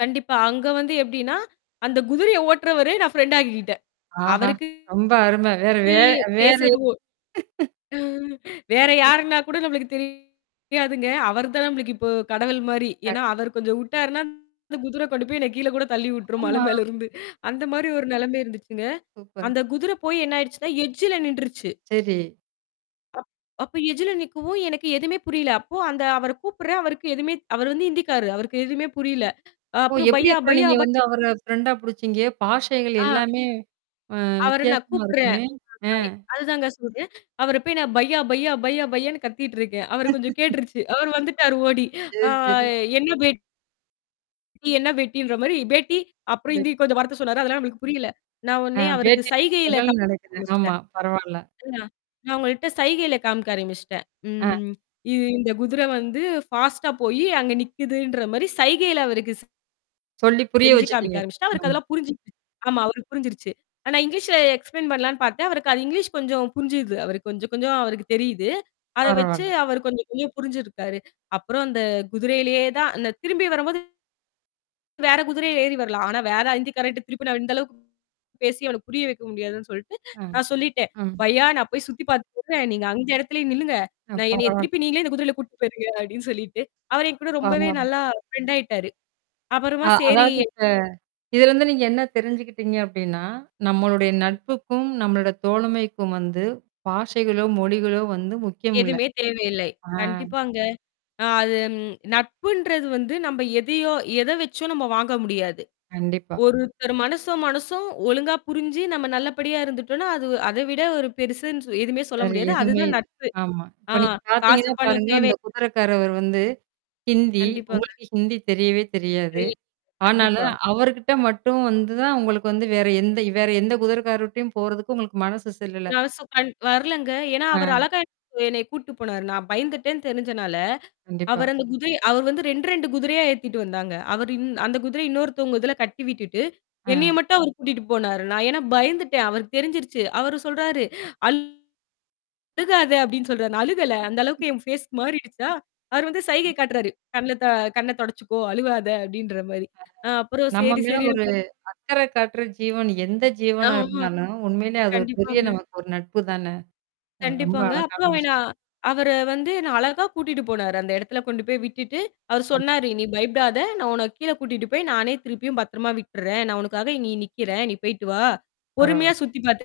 கண்டிப்பா. அங்க வந்து எப்பிடின்னா, அந்தக் குதிரைய ஓட்டுறவரு நான் ஃப்ரெண்ட் ஆக்கிக்கிட்டேன் ஆஹா! அவருக்கு ரொம்ப அருமை. வேறு வே வேற பேசுறது ஒ வேற [unintelligible] யாருன்னா கூட நம்மளுக்குத் தெரியாதுங்க அவரு தான் நம்பளுக்கு இப்போ கடவுள்மாரி. ஏன்னா கண்டிப் அவர் கொஞ்சம் விட்டார்ன்னா [unintelligible] குதிரை கொண்டு போய் என்னைய கீழ கூடத் தள்ளி விட்டுரும் மலை ஆமா. மேலருந்து அந்தமாரி ஒரு நிலமை இருந்துச்சுங்க. சூப்பர். அந்தக் குதிரை போய் என்ன ஆயிடுச்சுன்னா, எட்ஜில நின்றுச்சு. சரி. அப் அப்ப எட்ஜில நிக்கவும் எனக்கு எதுமே புரியல. அப்போ அந்த அவர கூப்பிடுறேன். அவருக்கு எதுவுமே அவரு வந்து இந்திக்காரு. அவருக்கு எதுவுமே புரியல. அ ஓ! அப்பறம் எப்பிடி பையா, அப்புறம் பையா, நீங்க ப வந்து அவர ஃப்ரெண்டா புடிச்சிங்க? பாஷைகள் ஆ. எல்லாமே அ அவர நான் வித்தியாசமா கூப்பிடுறேன். [unintelligible] இருக்குமே! அ. அதுதாங்க சொல்றேன். அவரப் போய் நான் பையா! பையா! பையா! பையான்னு கத்திட்டு இருக்கேன். அவருக்குக் கொஞ்சம் கேட்டுருச்சு. அவர் வந்துட்டாரு ஓடி. அ சரி, சரி. என்ன பேட் என்ன பேட்டின்ற மாரி, "பேட்டி" அப்புறம் [unintelligible] இந்தி கொஞ்சம் வார்த்தை சொன்னாரு. அதெல்லாம் நம்மளுக்கு புரியல. நான் அ உடனே அவருக்குச் சைகையில [unintelligible] காமிக்க நடக்குது. ஆமா, ஆரம்பிச்சுட்டேன் பரவால்ல. [unintelligible] நான் அவுங்கள்ட்ட சைகையில காமிக்க ஆரம்பிச்சிட்டேன். அ. ம் இ இந்தக் குதிரை வந்து ஃபாஸ்ட்டா போயி அங்க நிக்குதுன்ற மாரி சைகையில அவருக்கு ஸ் சொல்லிப் புரிய செஞ்சு காமிக்க வச்சுட்டீங்க. ஆரம்பிச்சுட்டேன். அவருக்கு ஆமா. அதெல்லாம் புரிஞ்சிருச்சு. ஆமா, அவருக்குப் புரிஞ்சிருச்சு. ஆனா இங்கிலீஷ்ல எக்ஸ்ப்ளெய்ன் பண்ணலான்னு பார்த்தேன். அவருக்கு அது இங்கிலீஷ் கொஞ்சம் புரிஞ்சுது. அவருக்கு கொஞ்சம், கொஞ்சம் அவருக்குத் தெரியுது. அத வச்சு பரவால்ல. அவரு கொஞ்சம், கொஞ்சம் புரிஞ்சுருக்காரு. அப்புறம் அந்தக் குதிரையிலேயே தான் அந்த திரும்பி வரும்போது வேற குதிரையில ஏறி வரலாம். ஆனா வேற இந்திக்காரன்ட்ட திருப்பி நான் இந்த அளவுக்கு பேசிப் அவனுக்கு புரிய வைக்க முடியாதுன்னு சொல்ட்டு, அ. நான் சொல்லிட்டேன் ம். "பையா! நான் போய் சுத்தி பாத்துட்டு வரேன். நீங்க அந்த இடத்திலேயே நில்லுங்க. அ நான் என்னையத் பரவால்ல. திருப்பி நீங்களே இந்தக் குதிரையில கூட்டிட்டு போயிருங்க அப்பிடீன்னு சொல்லிட்டு. அவர் என்கூட ரொம்பவே பரவால்ல. நல்லா ஃப்ரெண்ட் ஆயிட்டாரு. அப்புறமா அ சரி" அதாவது இப்ப, இதுலருந்து நீங்க என்ன தெரிஞ்சுக்கிட்டீங்க அப்பிடீன்னா, நம்மளுடைய கண்டிப்பா. நட்புக்கும் நம்மளோட தோழமைக்கும் வந்து பாஷைகளோ! மொழிகளோ! முக்கியமில்ல. எதுவுமே தேவையில்லை. அ. கண்டிப்பாங்க. அ அது ம் நட்புன்றது வந்து நம்ப எதையோ எத வச்சோ நம்ப வாங்க முடியாது. கண்டிப்பா. ஒருத்தர் மனசும், மனசும் ஒழுங்கா புரிஞ்சு நம்ம நல்லபடியா இருந்துட்டோன்னா, அது அதைவிட ஒரு பெருசுன்னு சொ எதுவுமே சொல்ல வேற முடியாது. எதுவுமே அதுதான் இல்ல. நட்பு. ஆமா. அ இப்ப நீங்கப் காசு பாத்தீங்கன்னா பணம் பாருங்க, தேவை அந்தக் குதிரைக்காரவரு வந்து ஹிந்தி. கண்டிப்பாங்க. உங்களுக்கு ஹிந்தி தெரியவே தெரியாது. [unintelligible] ஆனாலும் கண்டிப்பா. அவருகிட்ட மட்டும் வந்துதான், உங்களுக்கு வந்து வேற எந்த வேற எந்தக் குதிரைக்காரர்ட்டயும் போறதுக்கு உங்களுக்கு மனசு செல்லல. [unintelligible] வரலங்க. ஏன்னா அவரு அ. அழகா [unintelligible] என்னையக் கூட்டிட்டு போனாரு. நான் பயந்துட்டேன்னு தெரிஞ்சனால, அவரு கண்டிப்பா. அந்தக் குதிரைய அவரு வந்து 2 2 குதிரையா ஏத்திட்டு வந்தாங்க. அவரு இந் அந்தக் குதிரைய இன்னொருத்தவங்க இதுல கட்டி விட்டுட்டு, என்னைய அ. மட்டும் அவரு கூட்டிட்டு போனாரு. நான் ஏன்னா பயந்துட்டேன். அவருக்குத் தெரிஞ்சிருச்சு. அவரு சொல்றாரு. "அழுகாத!" அப்பிடீன்னு சொல்றாரு. நான் அழுகல, அந்த அளவுக்கு என் ஃபேஸ் மாறிடுச்சா! அவரு வந்து சைகை காட்டுறாரு, "கண்ணுல, த கண்ணத் தொடச்சுக்கோ! அழுவாத!" அப்பிடீன்ற மாரி. நான் அப்புறம் நம்ம சரி, மேல சரி ஒரு [unintelligible] அக்கறை காட்டுற ஜீவன் எந்த ஜீவனா ஆமா. இருந்தாலும், உண்மையிலே அது ஒரு பெரிய கண்டிப்பாங்க. நமக்கு ஒரு நட்புதான. அ ரொம்ப கண்டிப்பாங்க. அழகான அப்புறம் வே விஷயம். நான் அவரே வந்து என்ன அழகா கூட்டிட்டு போனாரு. அந்த இடத்துல கொண்டு போய் விட்டுட்டு, அவரு ஆமா சொன்னாரு, "நீ பயப்படாத! நான் உன்ன கீழ கூட்டிட்டு போய், நானே திருப்பியும் பத்திரமா விட்டிர்றேன். நான் உனக்காக இங்க நிக்கிறேன். நீ போயிட்டு வா! பரவால்ல பொறுமையா சுத்தி பாத்து"